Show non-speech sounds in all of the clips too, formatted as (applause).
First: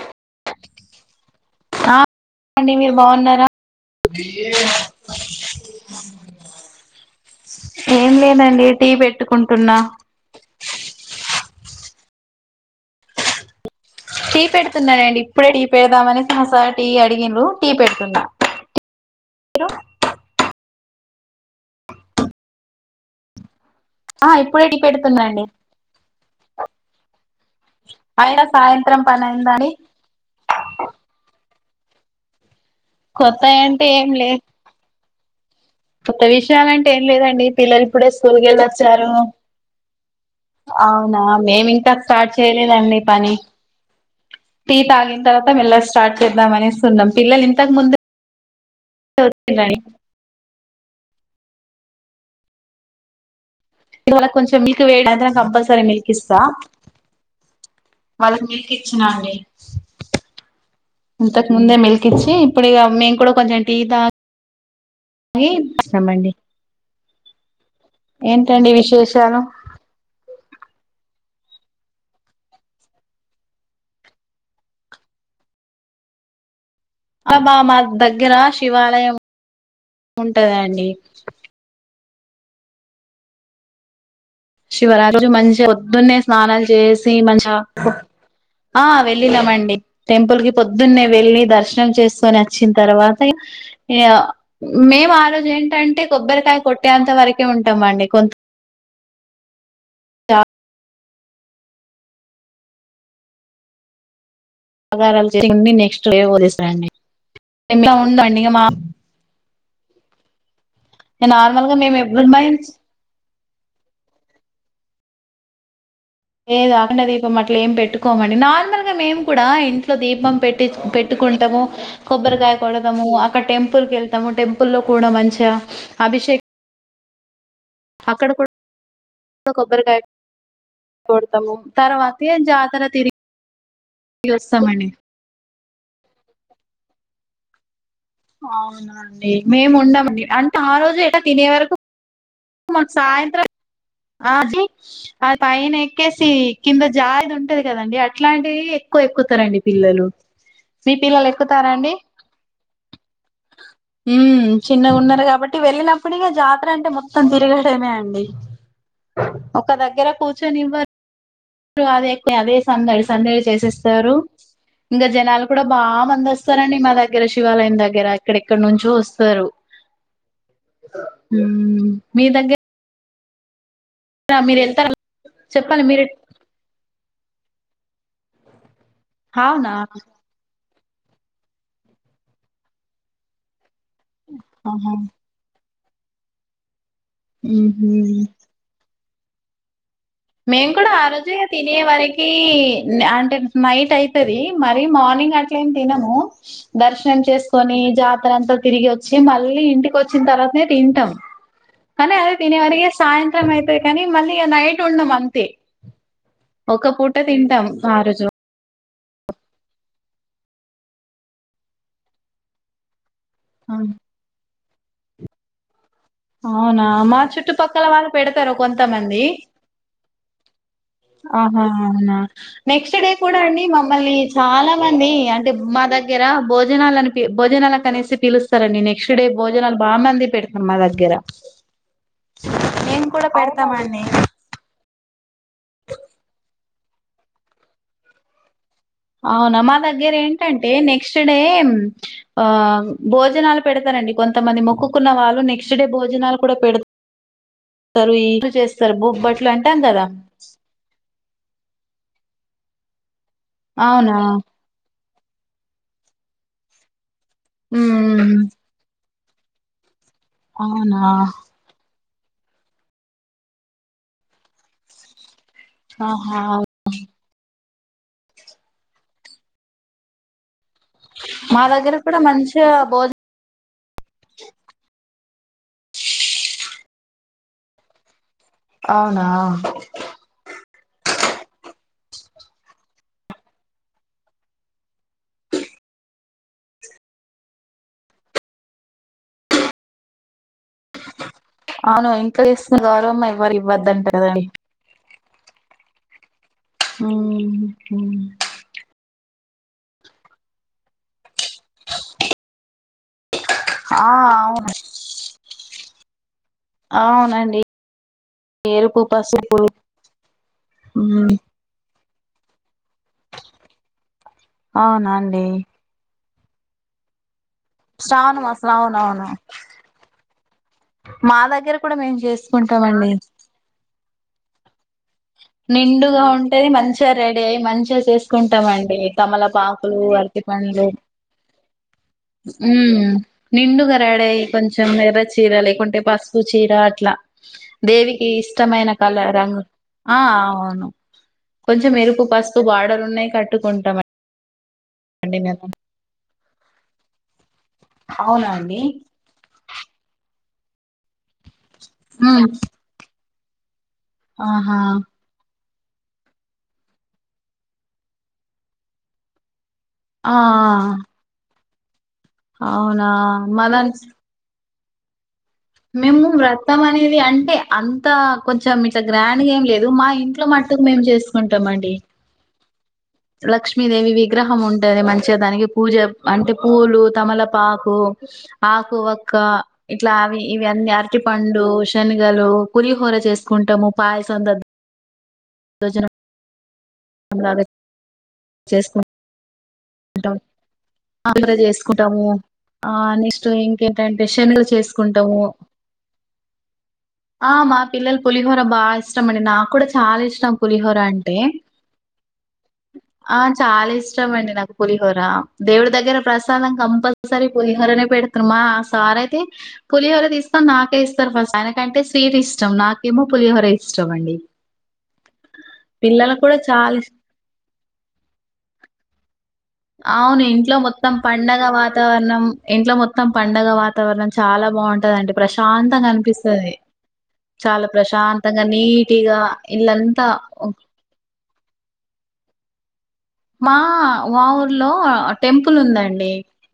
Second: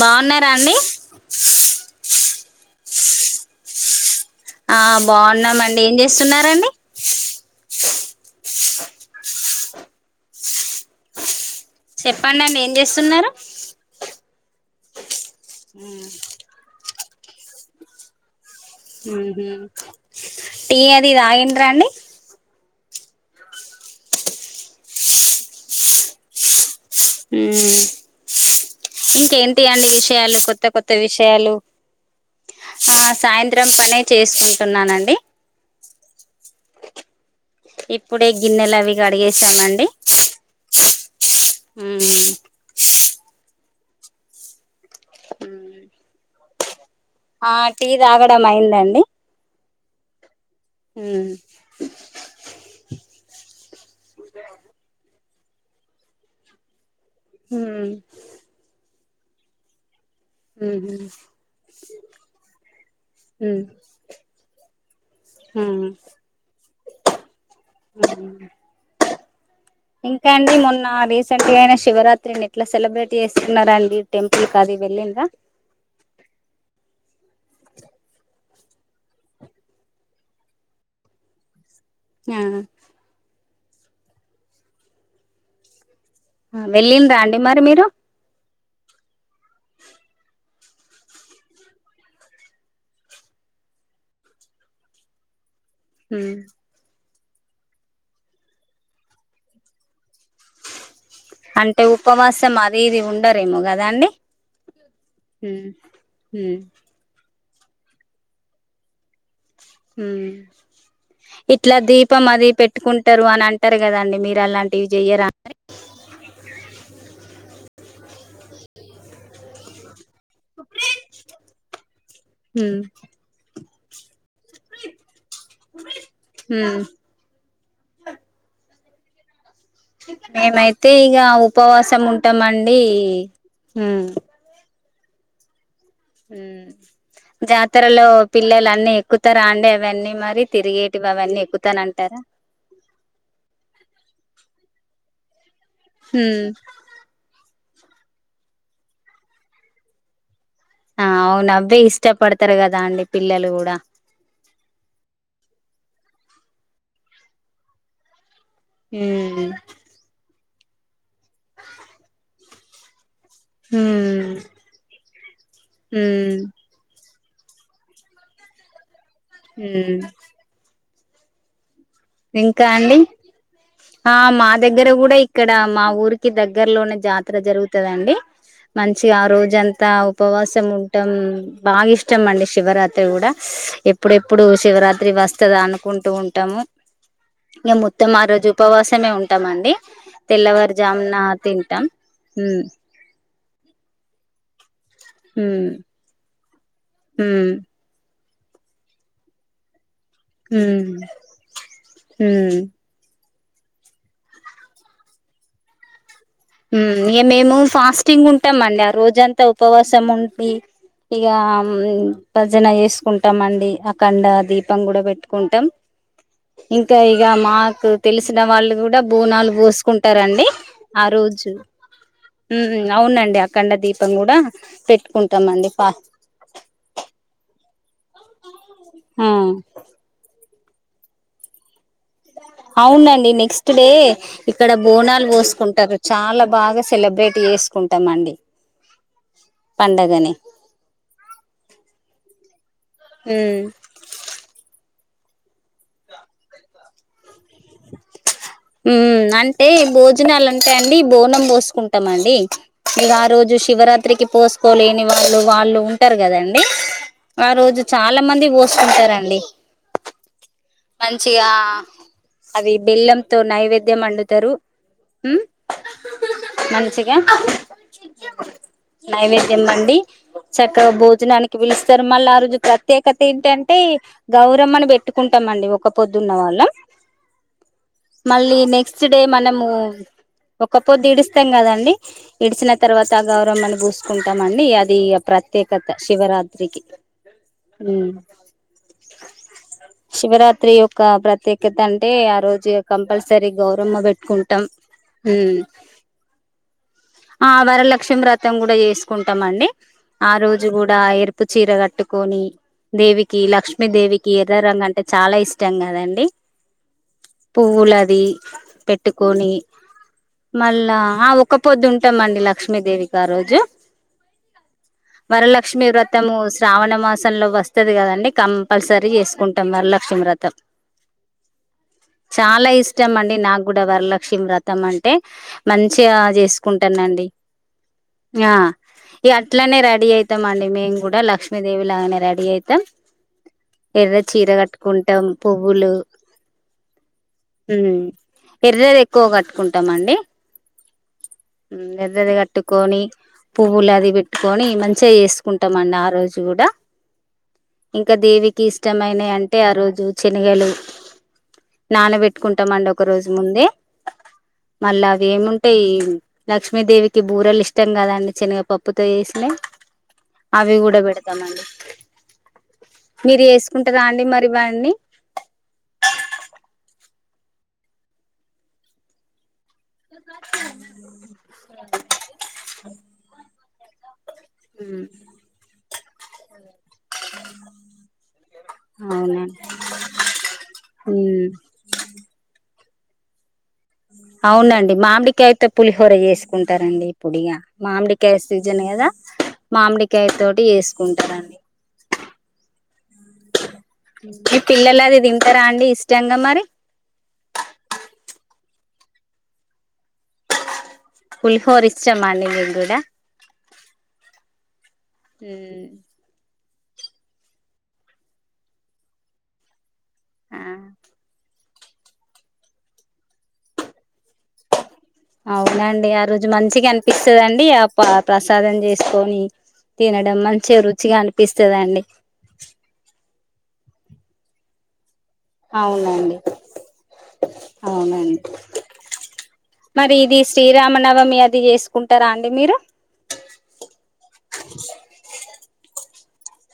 బాన్నారా అండి. ఆ అండి. మీరు బావున్నారా ఆ బావున్నామండి. ఏం చేస్తున్నారండి. ఏం లేదండి టీ పెట్టుకుంటున్నా చెప్పండి అండి. ఏం జేసున్నరు. టీ పెడుతున్నానండి. ఇప్పుడే టీ పెడదామని మా సార్ టీ అడిగిరు టీ పెడుతున్నా. మీరు ఉహు్ టీ అది తాయిండ్రా అండి. ఆ ఇప్పుడే టీ పెడుతున్నాడి. హు అయినా సాయంత్రం పని ఇంకేంటి అయిందని అండి విషయాలు కొత్త కొత్త విషయాలు ఆ కొత్తయి సాయంత్రం అంటే పనే ఏం లే చేసుకుంటున్నానండి. కొత్త విషయాలంటే ఏం లేదండి పిల్లలు ఇప్పుడే స్కూల్ గిన్నెలు అవి కేళ్ళొచ్చారు. కడిగేసామండి అవునా మేమింతక్ మ్మ్. స్టార్ట్ చేయలేదండి పని టీ తాగిన్ తర్వాత మెల్లగ్ స్టార్ట్ చేదాం అనేస్ కున్నం పిల్లలు ఆ ఇంతక్ టీ ముందే తాగడం తొడ్తున్నాయ్. హుహ్ ఇవళ కొంచెం మిల్క్ వేడైతనే కంపల్సరీ మిల్క్ ఇస్తా హుహ్ చ్చినాండి ఇంతకు ముందే మిల్క్ ఇచ్చి ఇప్పుడు ఇగ మేం కూడా కొంచెం మ్మ్. టీ దా గి మ్మ్. వచ్చినమండి ఏంటండి విశేషాలు ఇంకా అండి మొన్న రీసెంట్ గా అయిన శివరాత్రిని ఎట్లా సెలబ్రేట్ చేస్తున్నండి టెంపుల్ కది వెళ్ళిందా అబ్ ఆ మా దగ్గర శివాలయం ఉంటాదండి (unintelligible) శివరాత్రి (unintelligible) మంచిగా పొద్దున్నే స్నానాలూ చేసి వెళ్ళిండ్రా అండి మంచి మరి మీరు (unintelligible) ఆ వెళ్ళినం అండి టెంపుల్ కి పొద్దున్నే వెళ్ళి దర్శనం చేసుకొని అచ్చిన తరవాతే (unintelligible) మేం ఆ రోజు ఏం టంటే ఉమ్ కొబ్బరికాయ కొట్టేంత వరకే ఉంటాం అండి కొంత్ అంటే ఉపవాసం అది ఇది ఉండరేమో గదా అండి ఉమ్ (unintelligible) హ్మ్ నార్మల్ ఇట్లా గా మేము దీపం అది ఎవ్వరి పెట్టుకుంటారు అని అంటారు కదాండి మీరు అలాంటివి చెయ్యరా లేదు అఖండ దీపం అట్లా ఏం పెట్టుకోమండి నార్మల్ గా మేము కూడా ఇం తో దీపం పెట్టి పెట్టుకుంటాము కొబ్బరికాయ ఉమ్ కొడదము అక్కడ టెంపుల్ కెళ్తాము టెంపుల్ లో కూడా మంచా అభిషేక్ ఉమ్ అక్కడ కూడ్ కొబ్బరికాయ మేమైతే ఇక కొడతాము ఉపవాసం తర్వాతి ఉంటామండి జాతర తిరి ఉమ్ (inaudible) వస్తామండి ఉమ్ జా తరలో పిల్లలు అన్నీ అవునా ఎక్కుతారా అండి మేము అవన్నీ ఉండమండి మరి అంటే ఆ రోజు తిరిగేటివి ఎట్లా అవన్నీ తినే ఎక్కుతా వరకు అంటారా మాకు సాయంత్రం (unintelligible) పైన ఎక్కేసి ఉమ్ కింద జారేది ఉంటది కదండి అట్లాంటివి ఎక్కువ ఎక్కుతారండి పిల్లలు మీ ఆ పిల్లలు అవును ఎక్కుతారా అవ్వే అండి ఇష్టపడతారు కదా అండి పిల్లలు కూడా ఉమ్ చిన్నగున్నారు కాబట్టి వెళ్ళిన ప్పుడిగా జాతర అంటే మొత్తం తిరగడమే అండి ఉమ్ ఒక దగ్గర కూ ర్చోనివ్వరు అదే అదే సందు (unintelligible) సందడి చేసేస్తారు ఉమ్ ఇంకా జనాలు కూడా బాగా మంది ఉమ్ వస్తారండి మా ద గ్గర శివాలయం దగ్గర ఎక్కడెక్కడ నుంచో వస్ హుమ్ ఉమ్ ఇంకా అండి ఆ మా మీరు దగ్గర వెళ్తారా కూడా ఇక్కడ చెప్పండి మా మీరు ఊరికి దగ్గరలోన్న జా తర జరుగుతదండి మంచిగా ఆ అవునా రోజంతా ఉపవాసం ఉం టం బాగా ఇష్టం అండి శివరాత్రి కూడా స్స్ ఎప్పుడెప్పుడు ఆహా శివరాత్రి వస్తదా అను కుంటూ ఉంటాము ఇంగ మొత్తం ఊహూ ఆ రోజు ఉపవాసమే ఉంటామండి మేము కూడా ఆ తెల్లవారుజామున రోజే తినే తింటాం వరకి ఉమ్ అంటే నైట్ అయితది మరీ మా ర్నింగ్ అట్లేం ఉమ్ తినము దర్శనం ఉమ్ చేసుకొని జాతర అంతా తిరిగి వచ్చి మళ్ళీ ఇంటికి వచ్చిన్ తర్వాతనే ఉమ్ తింటాం కానీ అది ఉమ్ తినే వరకే సాయంత్రం అయితే కానీ మళ్ళీ ఇగ నైట్ ఉండమంతే మ్మ్ ఇగ మేము ఫాస్టింగ్ ఉంటామండి ఆ రో జంతా ఉపవాసం ఉండి ఇగ భజన వేసుకుం టమండి అఖండ దీపం కూడా పెట్టుకుంటాం అవునా ఇంకా మా ఇగ చుట్టుపక్కల మాకు వాళ్ళు తెలిసిన పెడతారు వాళ్ళు కూడా కొంతమంది బోనాలు పోసుకుంటారు అండి ఆహా అవునా నెక్స్ట్ డే కూడా అవునండి అండి అఖండ దీపం మమ్మల్ని కూడా చాలా మంది అంటే పెట్టుకుంటామండి మా ఫా దగ్ దగ్గర భోజనాలు అనిపి భోజనాల కనేసి పిలుస్తారండి నెక్స్ట్ డే ఆ భోజనాలు బా మంది పెడతన్నారు మా దగ్గర మేము కూడా అవునండి అవునా? నెక్స్ట్ డే పెడతామండి. ఇక్కడ బోనాలు పోసుకుంటారు చాలా బాగా సెలబ్రేట్ చేసుకుంటామండి అవునా మా దగ్గర పండగని ఏంటంటే నెక్స్ట్ డే ఆ భోజనాలు ఉమ్ పెడత తండి కొంతమంది మొక్కుకున్న వాళ్ళు నెక్స్ట్ డే భోజనాలు కూడా పెడు మ్మ్ బొబ్బట్లు అంటే అంటాం కదా! భోజనాలు అంటే అండి బోనం పోసుకుంటా మండి ఇగ ఆ రోజు అవునా! శివరాత్రికి పోసుకోలే లేని వాళ్ళు వాళ్ళు ఉంటారు కదండి ఆ రోజు హ్మ్. చాలా హ్మ్. మంది పోసుకుంటారన్ డి అవునా! మంచిగా అవి బెల్లంతో నైవేద్యం వండుతరు మ్మ్ ఆహా! మంచిగా నైవేద్యం వండి చక్కగా భోజనానికి మా దగ్గర పిలుస్తరు కూడా మళ్ళ ఆ రోజు మంచిగా భోజ ప్రత్యేకత ఏంటన్ టే గౌరమ్మని పెట్టుకుంటామండి ఒక్కపొద్దున్న వాళ్ళం మళ్ళీ నెక్స్ట్ డే అవునా! మనము ఒక్కపొద్దిడుస్తాం కదండి ఇడిచిన తర్వాత గౌరమ్మ ని పూసుకుంటామండి అది ప్రత్యేకత శివరాత్రికి శివరాత్రి యొక్క ప్రత్యేక తంటే అవును ఆ ఇంట్లో రోజు చేస్తున్న ఇగ గౌరవం కంపల్సరీ ఎవరు గౌరమ్మ ఇవ్వద్దంట కదండి పెట్టుకుంటాం మ్మ్ ఆ వరలక్ష్మి వ్రతం కూడా చేసుకుంటాం అండి ఆ రోజు కూడా ఎరు పు చీర కట్టుకొని దేవికి ఆ లక్ష్మీదేవికి ఎర్ర అవును రంగు అంటే చాలా ఇష్టం కదండి అవునండి పువ్వులది ఎరుపు పెట్టుకొని పసుపు మళ్ళా ఆ ఉమ్, ఒక్క పొద్దు ఉంటామండి లక్ష్మీదేవికి ఆ రోజు అవునండి వరలక్ష్మి వ్ర తము శ్రావణ మాసంలో వస్ వస్తది కదండి శ్రావణ మాసం కంపల్సరీ అవునవును చేసుకుంటాం వరలక్షమి వ్రతం మా దగ్గర కూడా మేము చాలా చేసుకుంటామండి ఇష్టం అండి నాకు కూడా వరలక్ష్మి వ్రతం అన్ టె మంచిగా నిండుగా ఉంటది మంచిగా చేసుకుంటానండి రెడీ అయి మంచిగా ఆ చేసుకుంటామండి ఇగ అట్లనే తమలపాకులు రెడి డీ అయితాం మేం కూడా లక్ష్మ్ మ్మ్ ఎర్ర నిండుగరాడే చీర కొంచెం ఎర్ర కట్టుకుంటాం చీర పువ్వులు లేకొంటే పస్ పు చీర అట్లా ఉమ్ దేవికి ఇష్టమైన ఎర్రది కళ ఎక్కువ రంగు కట్టుకుంటాం అండి ఆ అవును కొంచెం ఎరుపు ఎర్రది పసుపు కట్టుకొని బార్డలు ఉన్నాయి పువ్వులు కట్టుకుంటామ అది పెట్టుకొని మంచిగా చేసుకుంటామండి ఆ రోజు కూడా ఇంకా అవునా దేవికి అండి ఇష్టమైన యంటే ఆ రోజు చె శనిగలు నానబెట్టుకుంటామండి ఒక రోజు ముందే ఆహా మళ్ళా అవేమున్ టే ఈ లక్ష్మీదేవికి బూరలు ఇష్టం కదాండి చనగ పప్పుతో చేసినయి ఆ అవి కూడా పెడతామండి అవునా మీరు మనన్ చేసుకుంటారా అండి మరి ఇవన్ని మేము వ్రతం అనేది అంటే అంత కొంచెం ఇట్లా గ్రాండ్గా ఏం లేదు మా ఇంట్లో మట్టు మేము చేసుకుంటామ్ అండి లక్ష్మీదేవి విగ్రహం ఉంటది ఉమ్, మంచిగా దానికి పూజ అంటే పూలు తమలపాకు ఆకువక్క అవునండి ఇట్లా అవి ఇవి అన్నీ అరటి ఉమ్ పండు దొ శనిగలు పులిహోర చేసుకుంటాము పాయసం దద్ కాయతో పులిహోర చేసుకుంటారండి ఇప్పుడిగ లాగా మామిడికాయ సీజన్ కదా చేసుకుంటాం మామిడికాయ తోటి ఆంధ్ర చేసుకుంటారండి చేసుకుంటాము ఆ నెక్స్ట్ ఇంకేంటంటే మీ శనగలు పిల్లలు అది చేసుకుంటాము తింటారా అండి ఇష్టంగా మరి ఆ మా పిల్లలు పులిహోర బాగిష్టం అండి నాకు కూడా చాలా ఇష్టం పులిహోర పులిహోర ఇష్టమా అండి మీకు కూడా ఆ చాలిష్టమండి నాకు పులిహోరా దేవుడి ఉమ్ దగ్గర ప్రస్ సాలం కంపల్సరీ పులిహోర నే పెడుతునమా ఆ సార్ అయితే పులిహోర ఆ తీసుకొని నాకే ఇస్తారు ఫస్ట్ ఆయనకంటే స్వీట్ ఇష్టం నాకేమో పులిహోర ఇష్టమండి అవునండి ఆ రోజు కూడా మంచిగా చాలా ఇష్టం అనిపిస్తదండి ఆ ప్ర ప్రసాదం చేసుకొని, తినడం అవును ఇంట్లో మంచిగా మొత్తం రుచిగా పండగ అనిపిస్తదండి వాతావరణం ఇంట్లో మొత్తం పండగ వాతావరణం చాలా బాగుంటదండి ప్రశాంతంగా అవునండి అనిపిస్తది. చాలా అవునండి ప్రశాంతంగా నీటిగా మరి ఇల్లంతా ఇది శ్రీరామనవమి అది చేసుకుంట రా అండి మీరు మాఁ మా ఊర్లో టెంపుల్ ఉందండి!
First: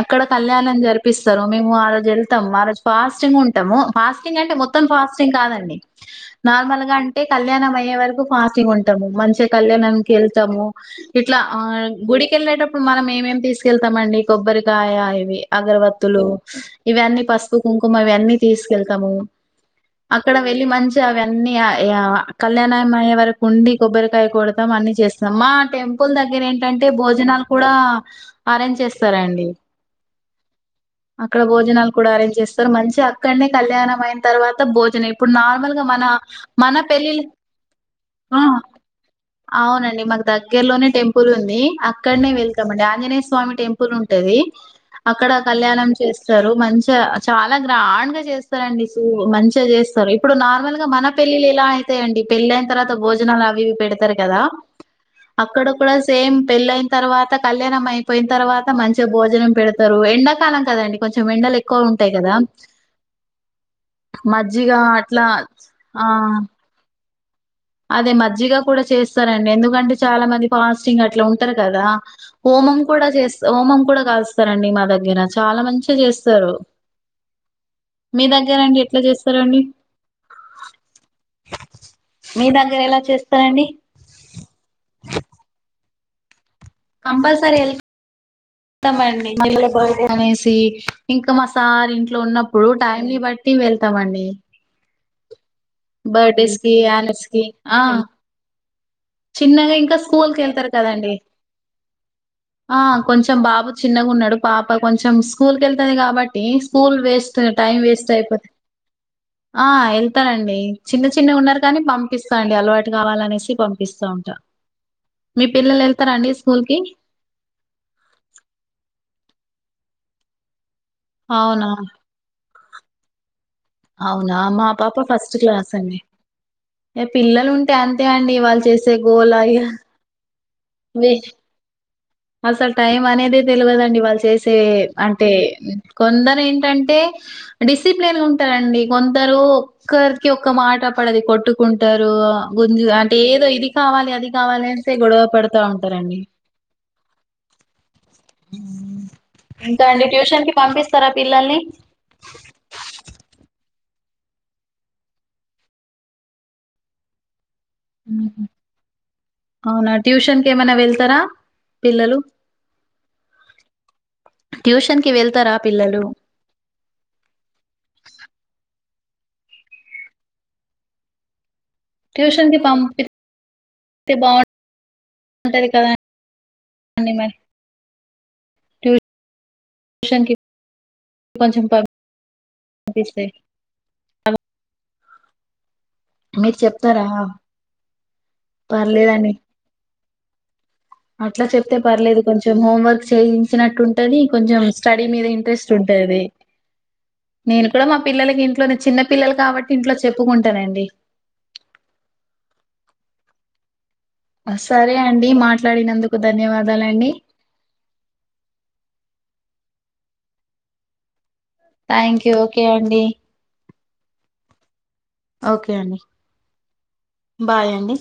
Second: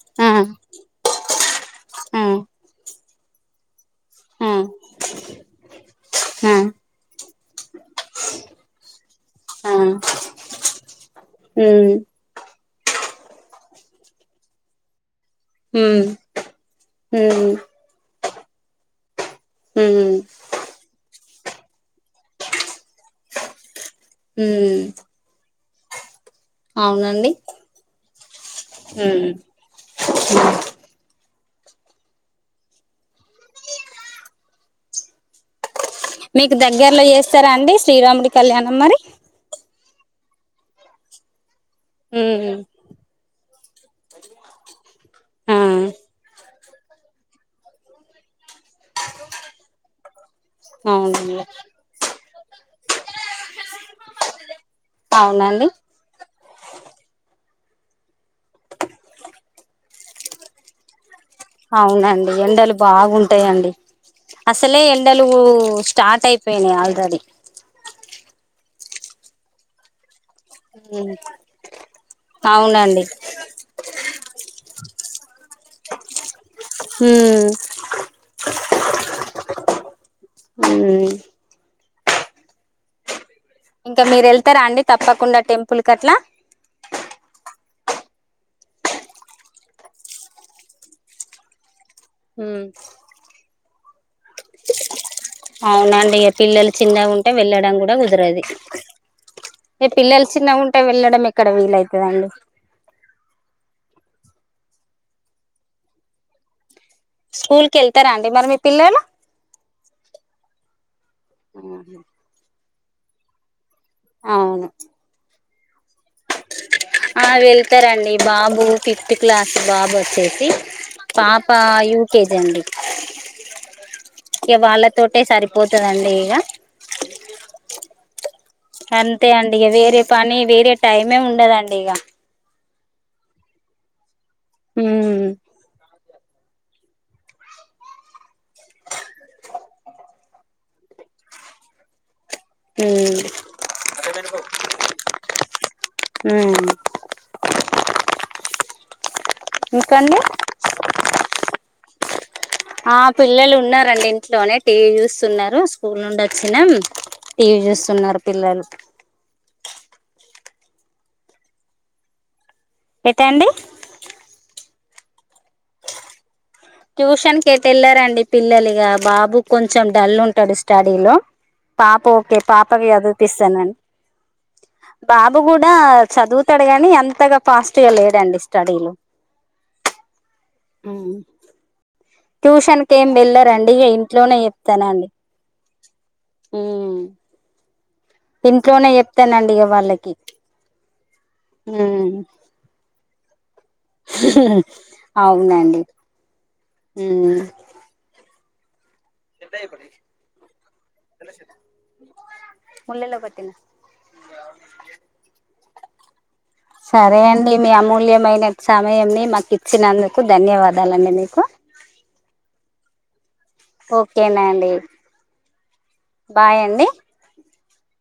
అక్కడ ఆ కళ్యాణం జరిపిస్తరు, మేము ఆ రోజు ఎళ్తమ్ ఆ రోజు ఫాస్టింగ్ ఉంటము. ఫాస్టింగ్ ఆ అంటే మొత్తం ఫాస్టింగ్ కాదండి ఆ నార్మల్గా అంటే కళ్యాణం అయ్యే వరకు ఫాస్టింగ్ ఉంటము. మంచిగా ఆ కళ్యాణానికి ఎళ్తము. ఇట్ల ఆ ఉమ్ గుడికెళ్ళేటప్పుడు మనం ఏమేమి తీసుకెళ్తంమండి కొబ్బరికాయ ఇవి, ఉమ్ అగరవత్తులు ఇవన్నీ ఉమ్ పసుపు కుంకుమ ఇవన్నీ తీసుకెళ్తమూ ఉమ్ అక్కడ వెళ్ళి మంచిగా అవన్నీ ఇగ ఇగా కళ్యాణం అయ్యే వరకు ఉండి, కొబ్బరికాయ కొడతం ఉమ్ అన్ని చేస్తం. మా టెంపుల్ దగ్ గర ఏంటంటే అవునండి భోజనాలు కూడా అరేంజ్ ఉమ్ చేస్తరండి. అక్కడ భోజనాలు కూడా అరేంజ్ చేస్తారు, మంచిగ అక్కడ్నే కళ్యాణం అయిన తర్వాత భోజనం ఇప్పుడు నార్మల్ గా మన మీకు మన దగ్గరలో పెళ్ళిళ్ చేస్తారా అండి శ్రీరాముడి ఉఁ కళ్యాణం మరి అవునండి మాక్ దగ్గర్లోనే టెంపుల్ ఉంది అక్కడ్నే ఉమ్ వెళ్తం అండి ఆంజనేయ స్వామి టెంపుల్ ఉంటదీ. అక్కడ ఆ కళ్యాణం చేస్తరు. మంచిగ చాలా గ్రాండ్ గా చేస్ తరు అండి సూ మంచిగ చేస్తరు. ఇప్పుడు నార్మల్గా మన అవునండి పెళ్లిళ్లు ఎలా అయితాయండి పెళ్ళి అయిన తర్వాత భోజనాలు అవి ఇవి పెడుతరు కదా! ఇక్కడ అవునండి కూడా సేమ్ పెళ్ళి అయిన తర్వాత కళ్యాణం అయిపోయిన తర్వాత మంచిగ భోజనం పెడుతరు. ఎండాకాలం కదండి! కొంచెం ఎండలు ఎక్కువ ఉంటయి అవునండి కదా! ఎండలు బాగుంటాయండి మజ్జిగ అసలే ఎండలు అట్లా ఆఁ స్టార్ట్ అయిపోయినాయి ఆల్రెడీ అదే మజ్జిగ కూడ చేస్తరండి ఎందుకంటే చాల మం ది ఫాస్టింగ్ అట్ల ఉంటరు కదా! హోమం కూడ అవునండి చేస్ హోమం కూడ కాలుస్తరండి మా దగ్గర. చాలా మంచిగ చేస్తరు. హ్మ్ మీ దగ్గరండి ఎట్ల చేస్తరండి? హ్మ్ మీ దగ్గర ఎలా చేస్ ఇంక మీరు ఎళ్తరా అండి తప్పకుండా టెంపుల్ కట్లా? కంపల్సరి ఎల్ తమండి (unintelligible) అనేసి ఇంక మా సార్ ఇంట్లో హ్మ్ ఉన్నప్పుడు టైంని బట్టి వెళ్తమండి. అవునండి ఇగ పిల్లలు చిన్నగుంటే యాన్యువల్స్‌కి వెళ్ళడం ఆ! గూడ కుదరది. చిన్నగా ఇంక స్కూల్కి ఎళ్తరు కదండి! వెళ్ళడం ఎక్కడ వీలవుతుందండి ఆ కొంచెం బాబు చిన్నగున్నడు, పాప కొంచెం స్కూల్కెళ్తది కాబట్టీ స్కూల్ వేస్ట్ స్కూల్ కి టైమ్ వేస్ట్ వెళ్తారా అండి మరి అయిపోతే మీ పిల్లలు ఆ ఎళ్తానండి చిన్న చిన్న ఉన్నరు కాని పంపిస్తా అండి అలవాటు కావాలనేసి పంపిస్తావుంట. అవును మీ పిల్లలు ఎళ్తరా అండి స్కూల్ కి? ఆ వెళ్తరండి బాబు ఫిఫ్త్ క్లాస్ బాబు వచ్చేసి, పాప అవునా? యూ కే జీ అండి. అవునా ఇక మా పాప వాళ్ళతోటే ఫస్ట్ క్లాస్ అండి. సరిపోతుందండి ఇక ఇగ పిల్లలు ఉంటే అంతే అండి వాళ్ అంతే అండి ఇగ వేరే పని వేరే వే టైమే ఉండదండి ఇగ అసలు టైం అనేది తెల్వదండి వాళ్ చేసే అంటే కొందరు ఏంటంటే డిసిప్లేన్ ఉంటరండి, కొందరు ఒక్కరికి ఒక్క మాట పడదు కొట్టుకుంటరు. గుంజు అంటే ఏదో ఇది కావాలి, అది కావాలి అనేసే గొడవ పడుతా ఉంటరండి. ఇంకా అండి ఇంకండి ట్యూషన్ కి పంపిస్తరా పిల్లల్ని? ఆ పిల్లలు ఉన్నారుడి ఇంట్లోనే టీవీ చూస్తున్నరు స్కూల్ నుండి వచ్చినమ్. టి వి చూస్తున్నారు మ్మ్. పిల్లలు. అవునా ట్యూషన్ కేమైనా వెళ్తారా పిల్లలు. ఎటండి ట్యూషన్ కి వెళ్తారా పిల్లలు. ట్యూషన్ కైతే వెళ్లరండి పిల్లలిగా బాబు కొంచెం డల్ ఉంటడు స్టడీలో పాప ఓకే ట్యూషన్ కి పాపకి పంపిస్తే చదుపిస్తానండ్ బాబు బాగుంటది కూడా కదండి చదువుతాడు గాని మరి ఎంతగా ఫాస్ట్ గా లేడండి. స్టడీలో ట్యూషన్ కి హ్మ్ కొంచెం ట్యూషన్కేం పంపిస్తే వెళ్ళరండి ఇక ఇంట్లోనే చెప్తనండి. మీరు చెప్తారా ఇంట్లోనే పర్లేదండి చెప్తానండి ఇక వాళ్ళకి అట్లా చెప్తే ఉమ్ పర్లేదు కొంచెం హోంవర్క్ చేయించినట్టుంట మేబీ ఉంటది కొంచెం స్టడీ మీద ఇంట్రెస్ట్ అవునండి ఉంటది. ఉమ్ నేను కూడా మా పిల్లలకి ఇంట్లోనే చిన్న పిల్లలు కాబట్టి ఇంట్లో చెప్పుకుంటానండి తెల్స్ సరే అండి మాట్లాడినందుకు ధన్యవాదాలండి సరే అండి మీ అమూల్యమైన సమయంని మాకు ఇచ్చినందుకు ధన్యవాదాలండి మీకు థ్యాంక్ యూ ఓకే అండి. ఓకేనా అండి ఓకే అండి బాయ్ అండి బాయ్ అండి.